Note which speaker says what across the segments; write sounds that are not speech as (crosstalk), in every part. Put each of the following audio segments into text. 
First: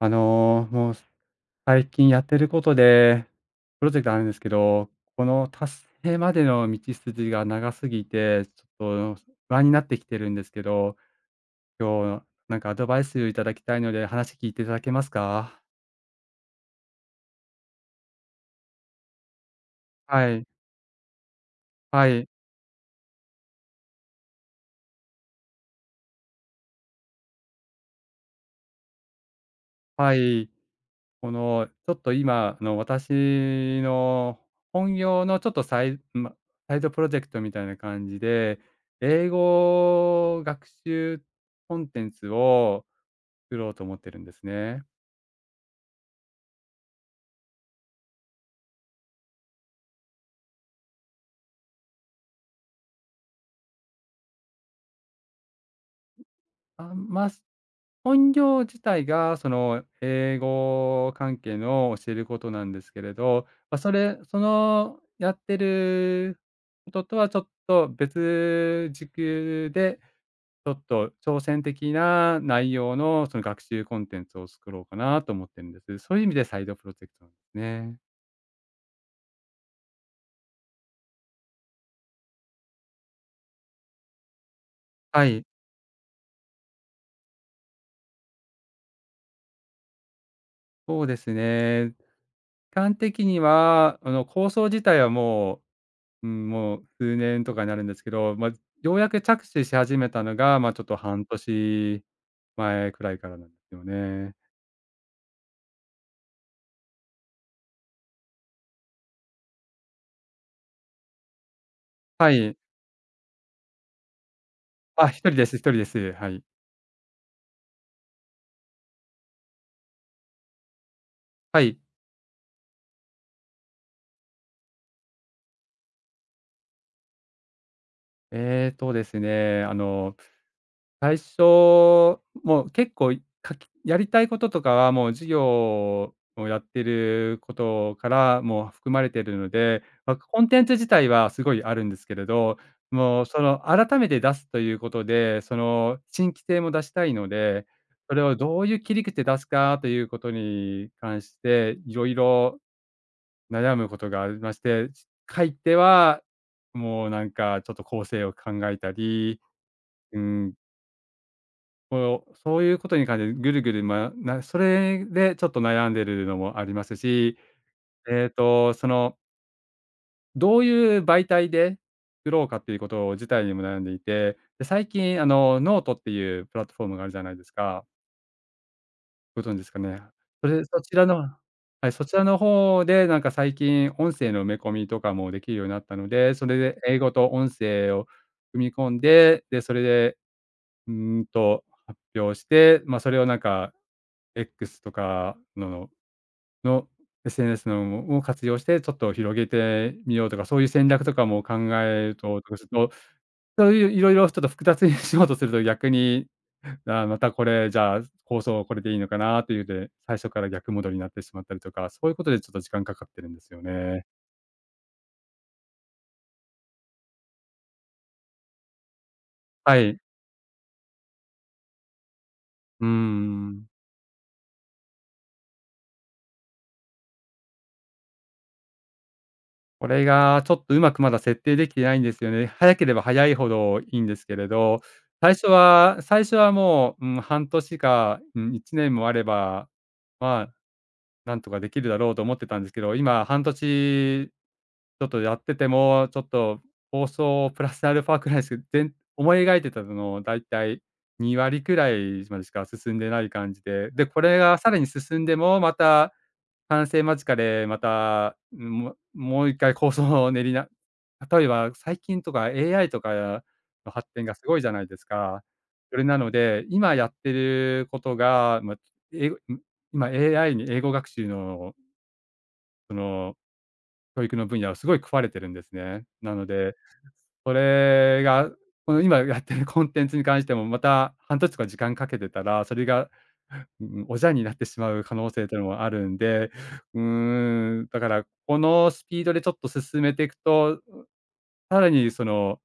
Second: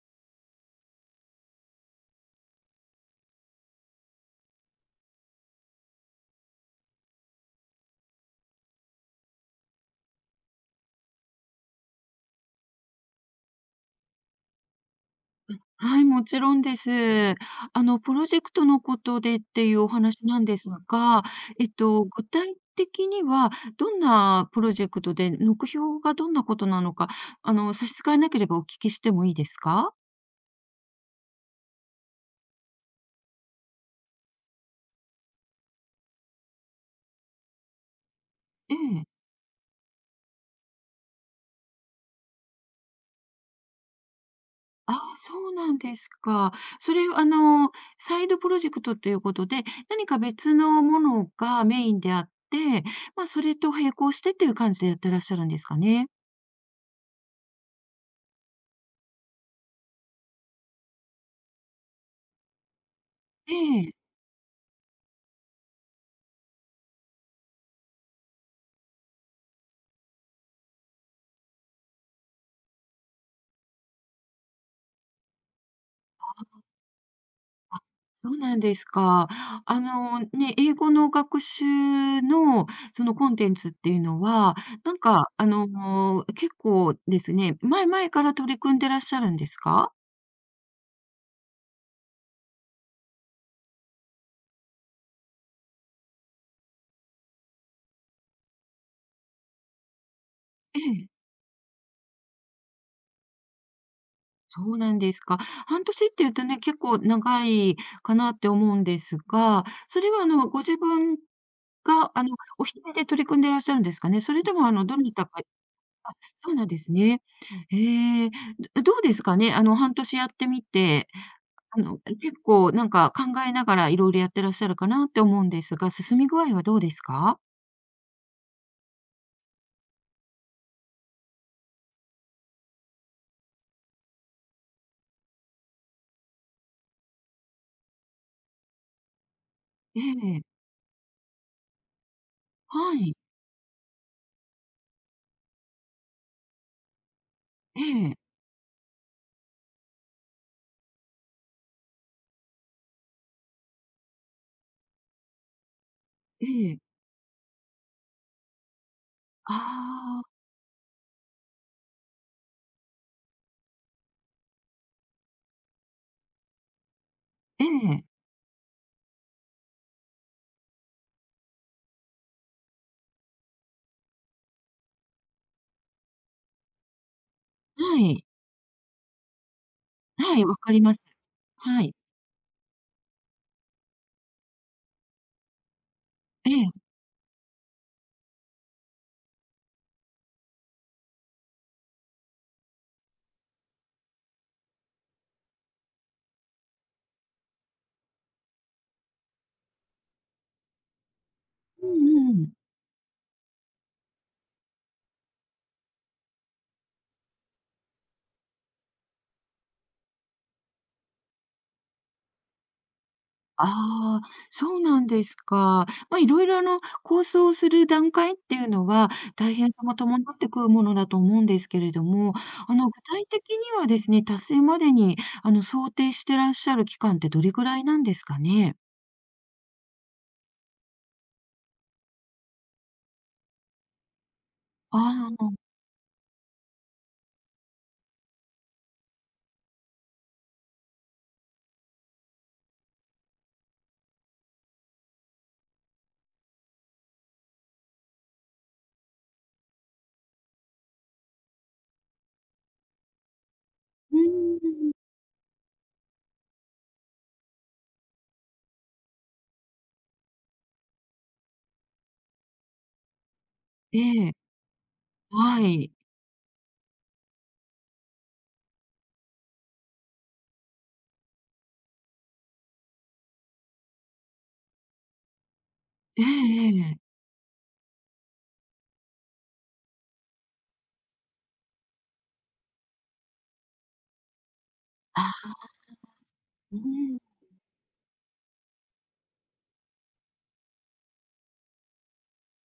Speaker 1: もう最近やってることで、プロジェクトあるんですけど、この達成までの道筋が長すぎて、ちょっと不安になってきてるんですけど、今日なんかアドバイスいただきたいので話聞いていただけますか？
Speaker 2: はい、もちろんです。プロジェクトのことでっていうお話
Speaker 1: は
Speaker 2: な
Speaker 1: い、
Speaker 2: んですが、
Speaker 1: は
Speaker 2: 具
Speaker 1: い、
Speaker 2: 体的にはどんなプロジェクトで、目標がどんなことなのか、差し支えなければお聞きしてもいいですか？
Speaker 1: はい。このちょっと今、私の本業のちょっとサイドプロジェクトみたいな感じで、
Speaker 2: ええ。
Speaker 1: 英語学習コンテンツを作ろうと思ってるんですね。
Speaker 2: ああ、そうなんですか。それ、サイドプロジェクトということで、何か別のものがメインであって、まあ、それと並行してっていう感じでやってらっしゃるんですかね？
Speaker 1: あ、まあ、す本業自体がその英語関係の教えることなんですけれど、
Speaker 2: え
Speaker 1: まあ、そ
Speaker 2: え。
Speaker 1: れそのやってることとはちょっと別軸で、ちょっと挑戦的な内容のその学習コンテンツを作ろうかなと思ってるんです。そういう意味でサイドプロジェクトなんですね。
Speaker 2: そうなんですか。あの、ね、英語の学習のそのコンテンツっていうのは、なん
Speaker 1: は
Speaker 2: か、
Speaker 1: い、
Speaker 2: 結構ですね、前々から取り組んでらっしゃるんですか？
Speaker 1: そうですね。端的には、あの構想自体はもううん、もう数年とかになるんですけど、まあ、ようやく着手し始めたのが、まあ、
Speaker 2: え
Speaker 1: ちょっと
Speaker 2: え、
Speaker 1: 半年前くらいからなんですよね。
Speaker 2: そうなんですか。半年っていうとね、結構長いかなって思うんですが、それはあの、ご自分があの、
Speaker 1: はい。
Speaker 2: お一人で取り組んでいらっしゃるんですかね？それともあの、ど
Speaker 1: あ、
Speaker 2: な
Speaker 1: 一
Speaker 2: た
Speaker 1: 人
Speaker 2: か
Speaker 1: です一人です。はい。
Speaker 2: そうなんですね。ええ、どうですかね？あの、半年やってみて、
Speaker 1: はい。
Speaker 2: 結構なんか考えながらいろいろやってらっしゃるかなって思うんですが、進み具合はどうですか？
Speaker 1: えーとですね、あの、最初、もう結構、いかきやりたいこととかは、もう授業をやってることから、もう含まれているので、
Speaker 2: え
Speaker 1: ま、コ
Speaker 2: え、
Speaker 1: ンテンツ自体はすごいあるんですけれど、
Speaker 2: はい、
Speaker 1: もうその改めて出すということで、その新規性も出したいので、
Speaker 2: え
Speaker 1: そ
Speaker 2: え、
Speaker 1: れをどういう切り口で出すかということに関して、いろいろ悩むことがありまして、書いては、
Speaker 2: ええ、
Speaker 1: もうなんかちょっと構成を考えたり、
Speaker 2: あ
Speaker 1: うー
Speaker 2: あ、
Speaker 1: ん、こう、そういうことに関してぐるぐる、それでちょっと悩んでるのもありますし、
Speaker 2: ええ、
Speaker 1: その、どういう媒体で作ろうかっていうこと自体にも悩んでいて、で、最近ノートっていうプラットフォームがあるじゃないですか。
Speaker 2: はい、
Speaker 1: ご存知ですかね？
Speaker 2: はい、わか
Speaker 1: そ
Speaker 2: り
Speaker 1: ち
Speaker 2: ます。
Speaker 1: らの、
Speaker 2: は
Speaker 1: はい、
Speaker 2: い、
Speaker 1: そちらの方でなんか最近音声の埋め込みとかもできるようになったので、そ
Speaker 2: え
Speaker 1: れ
Speaker 2: え、
Speaker 1: で英語と音声を組み込んで、で、それで、発表して、ま、それをなんか X とかの SNS のを活用して、ちょっと広げてみようとか、そういう戦略とかも考
Speaker 2: う
Speaker 1: える
Speaker 2: んう
Speaker 1: とと
Speaker 2: ん。
Speaker 1: かすると、そういういろいろちょっと複雑に (laughs) しようとすると逆に、あ、またこれ、じゃあ、構想これでいいのかなというで、最初から逆戻りになってしまったりとか、そういうことでちょっと時間かかってるんですよね。
Speaker 2: ああ、そうなんですか。まあ、いろいろあの、構想する段階っていうのは、大変
Speaker 1: は
Speaker 2: さも
Speaker 1: い。
Speaker 2: 伴ってくるものだと思うんですけれども、
Speaker 1: うー
Speaker 2: 具体的に
Speaker 1: ん。
Speaker 2: はですね、達成までにあの、想定してらっしゃる期間ってどれぐらいなんですかね？
Speaker 1: これがちょっとうまくまだ設定できてないんですよね。早ければ早いほどいいんですけれど、
Speaker 2: ああ、
Speaker 1: 最初はもう、半年か、1年もあれば、まあ、なんとかできるだろうと思ってたんですけど、今半年ちょっとやってても、ちょっと放送プラスアルファくらいしか、思い描いてたのの大体2割くらいまでしか進んでない感じで、で、
Speaker 2: う
Speaker 1: これが
Speaker 2: ー
Speaker 1: さらに
Speaker 2: ん。
Speaker 1: 進んでも、また完成間近でまた、ももう1回構想を練りな (laughs) 例えば最近とか AI とかの
Speaker 2: え
Speaker 1: 発展
Speaker 2: え、
Speaker 1: がすごいじゃないですか。
Speaker 2: はい。
Speaker 1: それなので、今やってることが、ま、えいん、今 AI に英語学習の、その、教育の分野はすごい食われてるんですね。
Speaker 2: ええ
Speaker 1: なの
Speaker 2: え
Speaker 1: で
Speaker 2: えええ。
Speaker 1: それが、この今やってる (laughs) コンテンツに関しても、また半年とか時間かけてたら、それが、うん、おじゃになってしまう可能性
Speaker 2: あ、
Speaker 1: というのもあるんで、
Speaker 2: うー
Speaker 1: うー
Speaker 2: ん、
Speaker 1: ん、だから、このスピードでちょっと進めていくと、さらにその、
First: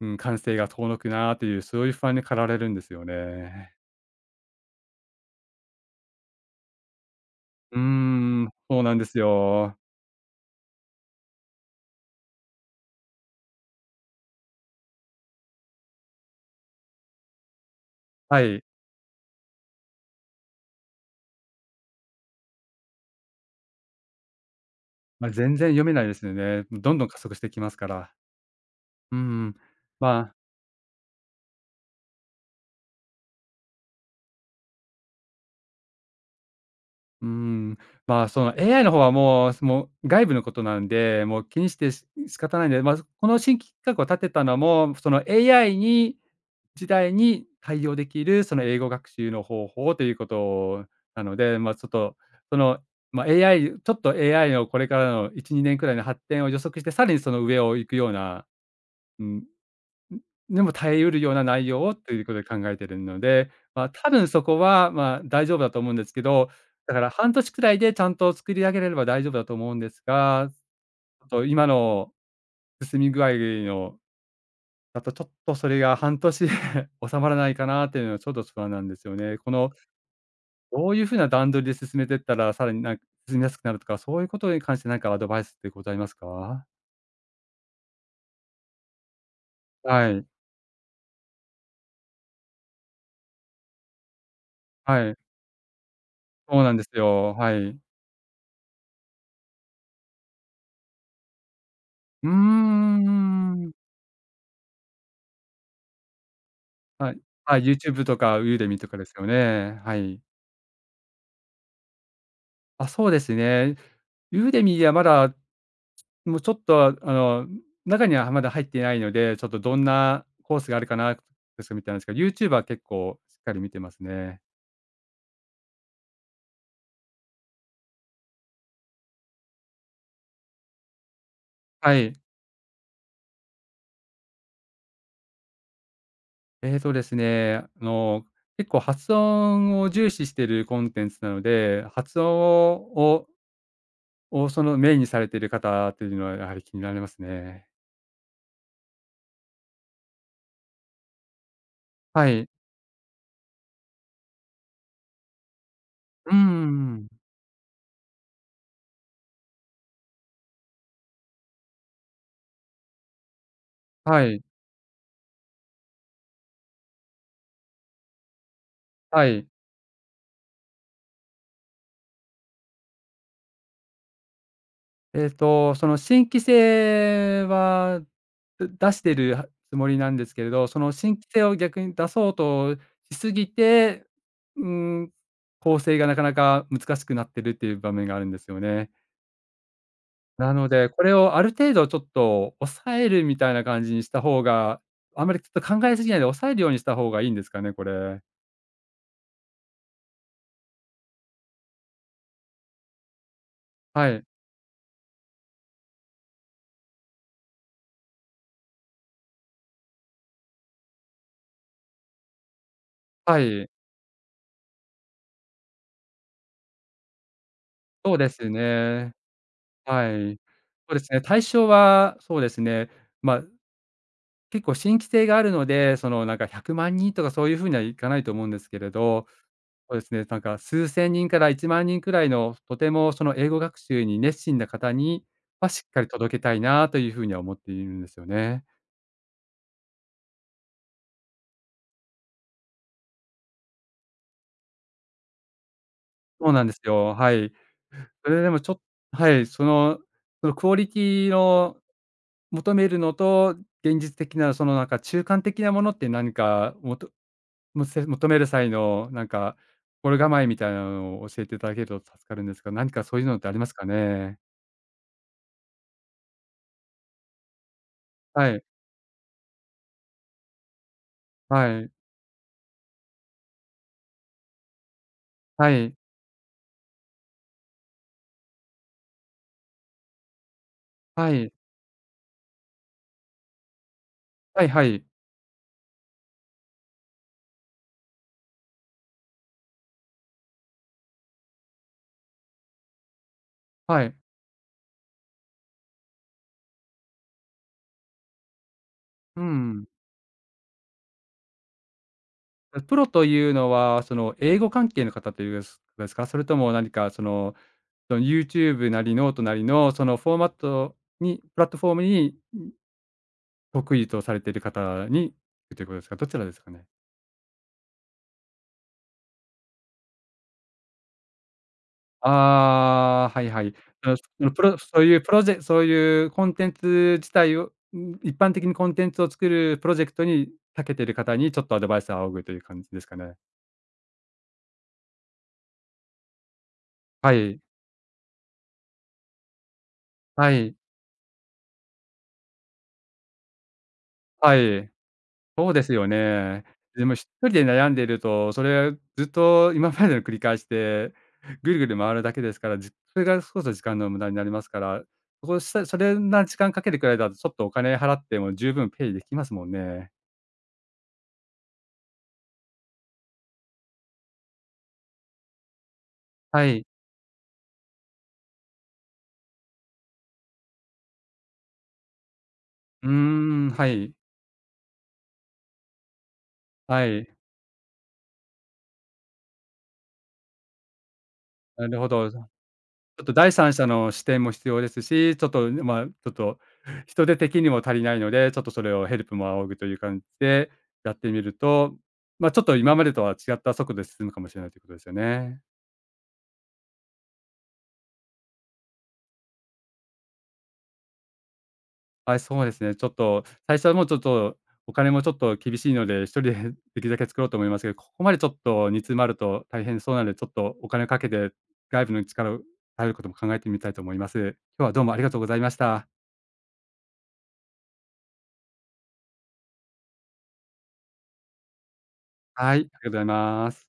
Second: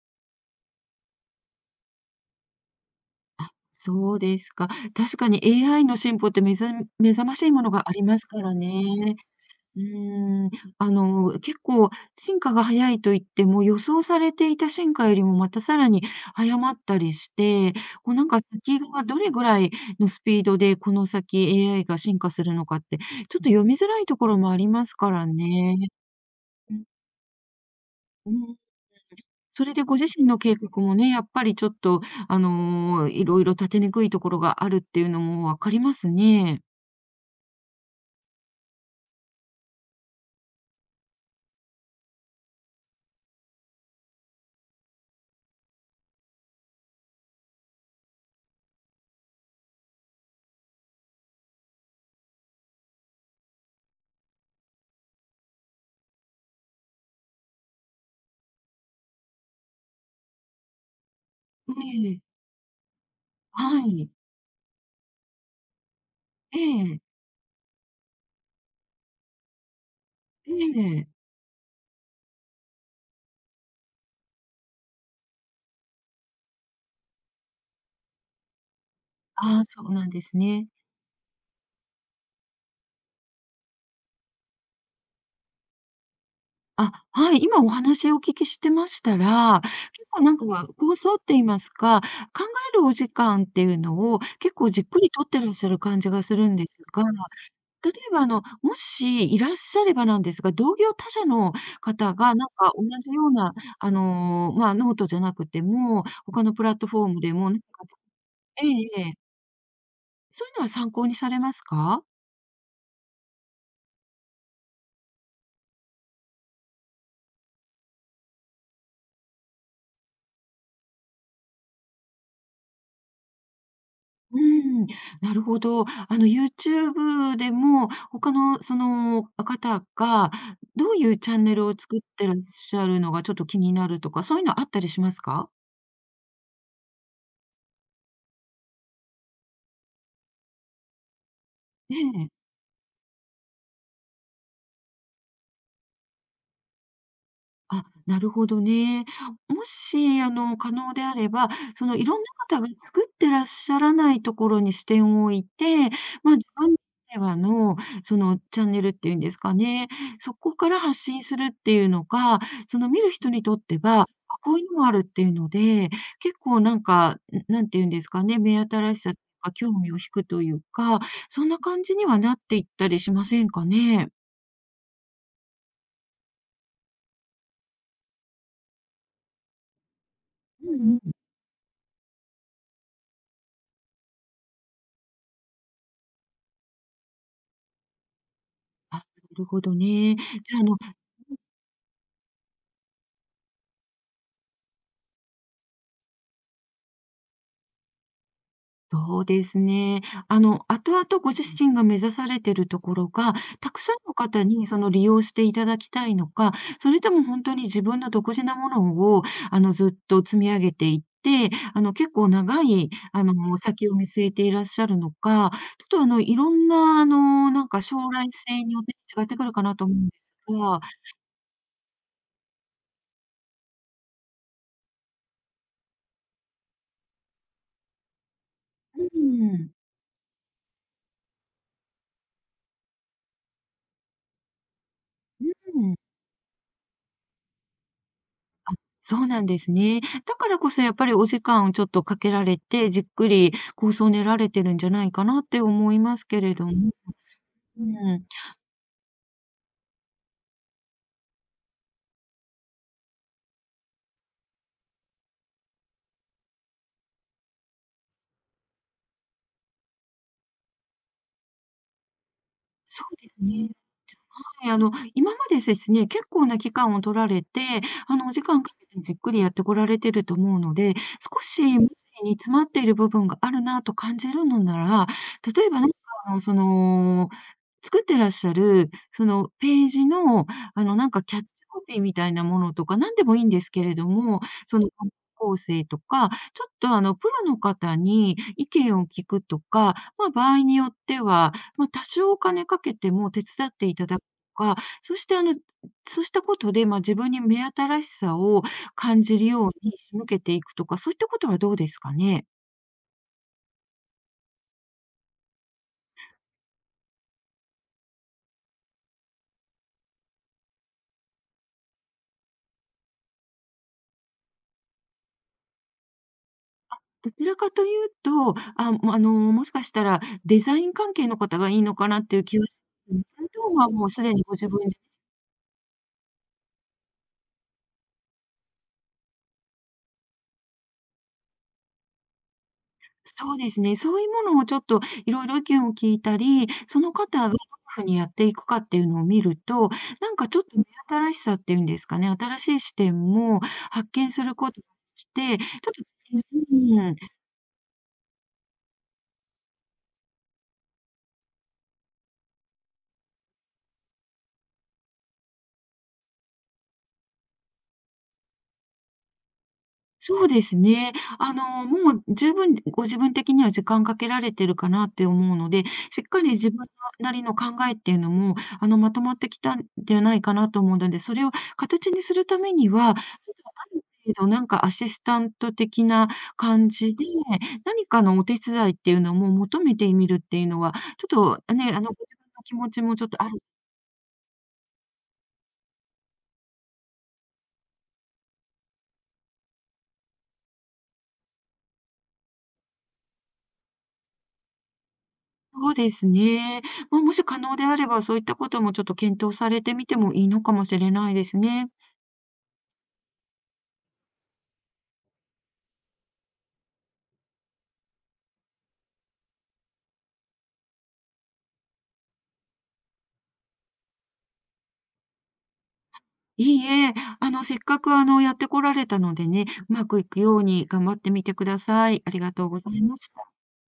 Speaker 1: うん、完成が遠のくなという、そういう不安に駆られるんですよね。
Speaker 2: そうですか。確かに AI の進歩って目覚ましいもの
Speaker 1: うー
Speaker 2: がありますか
Speaker 1: ん、
Speaker 2: ら
Speaker 1: そう
Speaker 2: ね。
Speaker 1: なんですよ。
Speaker 2: うーん、結構進化が早いと言っても、予想されていた進化よりもまたさらに早まったりして、こうなんか
Speaker 1: はい。
Speaker 2: 先がどれぐらいのスピードでこの先 AI が進化するのかって、ちょっと読みづらいところもありますから
Speaker 1: まあ、全然
Speaker 2: ね。
Speaker 1: 読めないですよね。
Speaker 2: うん、
Speaker 1: どんどん加速してきますから。
Speaker 2: うん。
Speaker 1: ううん。
Speaker 2: それでご自
Speaker 1: ま
Speaker 2: 身
Speaker 1: あ
Speaker 2: の計画もね、やっぱりちょっと、いろいろ立てにくいところがあるっていうのもわかりますね。
Speaker 1: うーん、まあ、その AI の方はもう、もう外部のことなんで、もう気にしてし仕方ないんで、まず、この新規企画を立てたのも、その AI に時代に対応できる、その英語学習の方法ということなので、まあ、ちょっと、その、まあ、AI ちょっと AI のこれからの1、2年くらいの発展を予測して、さらにその上を行くような、うんでも耐えうるような内容を
Speaker 2: え
Speaker 1: とい
Speaker 2: え、
Speaker 1: うことで考えてるので、
Speaker 2: は
Speaker 1: まあ、多
Speaker 2: い。
Speaker 1: 分そこは、まあ、大丈夫だと思うんですけど、
Speaker 2: え
Speaker 1: だ
Speaker 2: え、
Speaker 1: から半年くらいでちゃんと作り上げれれば、大丈夫だと思うんですが、
Speaker 2: ええ。
Speaker 1: ちょっと今の進み具合のだとちょっとそれが半年で (laughs) 収まらないかなっていうのはちょっと不安なんですよね。こ
Speaker 2: ああ、
Speaker 1: の
Speaker 2: そうなんですね。
Speaker 1: どういうふうな段取りで進めていったら、さらになんか進みやすくなるとか、そういうことに関して何かアドバイスってございますか？
Speaker 2: あ、はい、今お話をお聞きしてましたら、結
Speaker 1: は
Speaker 2: 構
Speaker 1: い、
Speaker 2: なんか構想って言いますか、考えるお時間っていうのを結構じっく
Speaker 1: は
Speaker 2: り
Speaker 1: い、
Speaker 2: とってらっしゃる感じがするん
Speaker 1: そう
Speaker 2: で
Speaker 1: なん
Speaker 2: す
Speaker 1: です
Speaker 2: が
Speaker 1: よ。はい。
Speaker 2: 例えば、もしいらっしゃればなんですが、同業他社の方
Speaker 1: うー
Speaker 2: が、なんか同じような、
Speaker 1: ん。
Speaker 2: まあ、ノートじゃなくても、他のプラットフォ
Speaker 1: は
Speaker 2: ー
Speaker 1: い。
Speaker 2: ムでも、な
Speaker 1: は
Speaker 2: ん
Speaker 1: い、
Speaker 2: か
Speaker 1: YouTube とか
Speaker 2: ええ
Speaker 1: Udemy とか
Speaker 2: え
Speaker 1: です
Speaker 2: え。
Speaker 1: よね。はい。
Speaker 2: そういうのは参考にされますか？
Speaker 1: あ、そうですね。Udemy はまだ、もうちょっと、中にはまだ入っていないので、ちょっとどんなコースがあるかなですみたいなんですけど、YouTube は結構しっかり見てます
Speaker 2: う
Speaker 1: ね。
Speaker 2: ーん、なるほど。あの、YouTube でも、他のその方が、どういうチャンネルを
Speaker 1: は
Speaker 2: 作っ
Speaker 1: い。
Speaker 2: てらっしゃるのがちょっと気になるとか、そういうのあったりしますか？
Speaker 1: ええとですね、あの、結構発音を重視しているコンテンツなので、
Speaker 2: え
Speaker 1: 発音
Speaker 2: え。
Speaker 1: をををそのメインにされている方っていうのはやはり気になりますね。
Speaker 2: あ、なるほどね。もし、可能であれば、その、いろん
Speaker 1: はい。
Speaker 2: な方が作ってらっしゃらないところに視点を置いて、
Speaker 1: う
Speaker 2: まあ、自分な
Speaker 1: ん。
Speaker 2: らではの、その、チャンネルっていうんですかね、そこから発信するっていうのが、その、見る人にとっては、あ、
Speaker 1: はい、
Speaker 2: こういうのもあるっていうので、結構なんか、ん、ていうんですかね、目新しさと
Speaker 1: はい。
Speaker 2: か興味を引くというか、そんな感じにはなっていったりしませんかね？
Speaker 1: その新規性は、出してるつもりなんですけれど、
Speaker 2: う
Speaker 1: その
Speaker 2: んう
Speaker 1: 新
Speaker 2: ん。
Speaker 1: 規性を逆に出そうとしすぎて、うん、構成がなかなか難しくなってるっていう場面があるんですよね。
Speaker 2: あ、なるほどね。
Speaker 1: な
Speaker 2: じゃあ、あ
Speaker 1: の
Speaker 2: の
Speaker 1: で、これをある程度ちょっと抑えるみたいな感じにした方が、あんまりちょっと考えすぎないで抑えるようにした方がいいんですかね、これ。
Speaker 2: そうですね。後々ご自身が目指されてるところが、たくさん
Speaker 1: は
Speaker 2: の
Speaker 1: い。
Speaker 2: 方にその利用していただきたいのか、それとも本当に自分の独自なものを、ずっと積み上げていって、あの、結構長い、あ
Speaker 1: は
Speaker 2: の、
Speaker 1: い。
Speaker 2: 先を見据えていらっしゃるのか、ちょっと、あの、いろんな、あの、なんか将
Speaker 1: そう
Speaker 2: 来
Speaker 1: です
Speaker 2: 性によって
Speaker 1: ね。
Speaker 2: 違ってくるかなと思うん
Speaker 1: は
Speaker 2: です
Speaker 1: い。
Speaker 2: が、う
Speaker 1: そうですね、対象はそうですね、ま、あ結構新規性があるので、その、なんか100万人とかそういう風にはいかないと思うんですけれど、
Speaker 2: ん、
Speaker 1: そうですね、なんか数千人から1万人くらいの、とてもその英語学習に熱心な方には、
Speaker 2: う
Speaker 1: しっ
Speaker 2: ん。
Speaker 1: かり届けたいなという風には思っているんですよね。
Speaker 2: そうなんですね。だからこそやっぱりお時間をちょっとかけられて、じっくり構想を練られてるんじゃないかなって思いますけ
Speaker 1: そう
Speaker 2: れ
Speaker 1: な
Speaker 2: ど
Speaker 1: んです
Speaker 2: も。
Speaker 1: よ、はい。
Speaker 2: うん、
Speaker 1: それでもちょっはい、その、そのクオリティの求めるのと、現実的なそのなんか中間的なものって何かもとむせ求める際のなんか、心構えみたいなのを教えていただけると助かるんですが、何
Speaker 2: そ
Speaker 1: か
Speaker 2: う
Speaker 1: そういう
Speaker 2: で
Speaker 1: のっ
Speaker 2: す
Speaker 1: てありま
Speaker 2: ね。
Speaker 1: すかね？
Speaker 2: はい、今までですね、結構な期間を取られて、お時
Speaker 1: は
Speaker 2: 間
Speaker 1: い、
Speaker 2: かけてじっくりやってこられてると思うので、少し
Speaker 1: は
Speaker 2: 無理
Speaker 1: い、
Speaker 2: に詰まっている部分があるなと感じるのなら、例
Speaker 1: は
Speaker 2: えばなん
Speaker 1: い、
Speaker 2: かあの、その、作ってらっしゃる、そのページの、なんか
Speaker 1: は
Speaker 2: キャッチ
Speaker 1: い、
Speaker 2: コピーみたいなものとか、何でもいいんですけれども、
Speaker 1: はい
Speaker 2: そ
Speaker 1: は
Speaker 2: の
Speaker 1: い、
Speaker 2: 観光構成とか、ちょっとあの、プロの方に意見を聞くとか、ま、場合によっては、ま、多少お金かけても手伝ってい
Speaker 1: は
Speaker 2: た
Speaker 1: い。
Speaker 2: だくとか、そしてあの、そうしたことで、ま、自分に目新しさを感じ
Speaker 1: う
Speaker 2: るよう
Speaker 1: ん。
Speaker 2: に仕向けていくとか、そういったことはどうですかね？
Speaker 1: プロというのは、その、英語関係の方というですか？それとも何かその、その、YouTube なりノートなりの、そのフォーマットにプラットフォームに得意とされている方にということですか？どちらですかね？
Speaker 2: どちらかというと、あ、もあの、もしかしたらデザイン関係の方がいいのかなっていう気はしうん
Speaker 1: ああ、は
Speaker 2: あ
Speaker 1: いはい。
Speaker 2: とはもう
Speaker 1: あ、
Speaker 2: す
Speaker 1: そ
Speaker 2: でに
Speaker 1: の
Speaker 2: ご
Speaker 1: プ
Speaker 2: 自
Speaker 1: ロ
Speaker 2: 分で
Speaker 1: そういうプロジェそういうコンテンツ自体を、一般的にコンテンツを作るプロジェクトに長けてる方にちょっとアドバイスを仰ぐという感じですかね。
Speaker 2: そうですね、そういうものをちょっといろいろ意見を聞いたり、その
Speaker 1: は
Speaker 2: 方がどうい
Speaker 1: い、
Speaker 2: うふうにやっていくかっていうのを見ると、なんか
Speaker 1: は
Speaker 2: ちょっ
Speaker 1: い、
Speaker 2: と目新しさっていうんですかね、新しい視点も発見す
Speaker 1: は
Speaker 2: ることが
Speaker 1: い。
Speaker 2: できて、ち
Speaker 1: そうで
Speaker 2: ょ
Speaker 1: す
Speaker 2: っと
Speaker 1: よね。
Speaker 2: う
Speaker 1: でも
Speaker 2: ん、
Speaker 1: 1人で悩んでいると、それずっと今までの繰り返しで、ぐるぐる回るだけですから、それがこそ時間の無駄になりますから、そこしたそれな時間かけてくらいだとちょっとお金払っても十分ペイできますもんね。
Speaker 2: そうですね。もう十分ご自分的には時間かけられてるかなって思うので、しっかり
Speaker 1: は
Speaker 2: 自
Speaker 1: い。
Speaker 2: 分なりの考えっていうのも、まとまってきたんではないかなと思うので、それを形にするために
Speaker 1: うー
Speaker 2: は、ちょっ
Speaker 1: ん、
Speaker 2: とあ
Speaker 1: は
Speaker 2: る
Speaker 1: い。
Speaker 2: 程度なんかアシスタント的な感
Speaker 1: は
Speaker 2: じで、
Speaker 1: い、
Speaker 2: 何かのお手伝いっていうのも求めてみるっていうのは、ちょっと
Speaker 1: な
Speaker 2: ね、
Speaker 1: るほ
Speaker 2: ご
Speaker 1: ど。ち
Speaker 2: 自
Speaker 1: ょ
Speaker 2: 分の気持ちもち
Speaker 1: っ
Speaker 2: ょっ
Speaker 1: と
Speaker 2: とあ
Speaker 1: 第
Speaker 2: る。
Speaker 1: 三者の視点も必要ですし、ちょっと、まあ、ちょっと人手的にも足りないので、ちょっとそれをヘルプも仰ぐという感じでやってみると、まあ、ちょっと今までとは違った速度で進むかもしれないということですよね。
Speaker 2: そうですね。ま、もし可能であれば、そういったこともちょっと検討されてみてもいいのかもしれないですね。
Speaker 1: はい、そうですね。ちょっと最初はもうちょっとお金もちょっと厳しいので、一人で (laughs) できるだけ作ろうと思いますけど、ここまでちょっと煮詰まると大変そうなので、ちょっとお金をかけて外部の力を頼ることも考えてみたいと思います。今日はどうもありがとうございました。
Speaker 2: いいえ、あの、せっかくあの、やってこられたのでね、うまくいくように頑張ってみてください。ありがとう
Speaker 1: はい、
Speaker 2: ご
Speaker 1: あり
Speaker 2: ざ
Speaker 1: が
Speaker 2: い
Speaker 1: とうご
Speaker 2: ま
Speaker 1: ざい
Speaker 2: す。
Speaker 1: ます。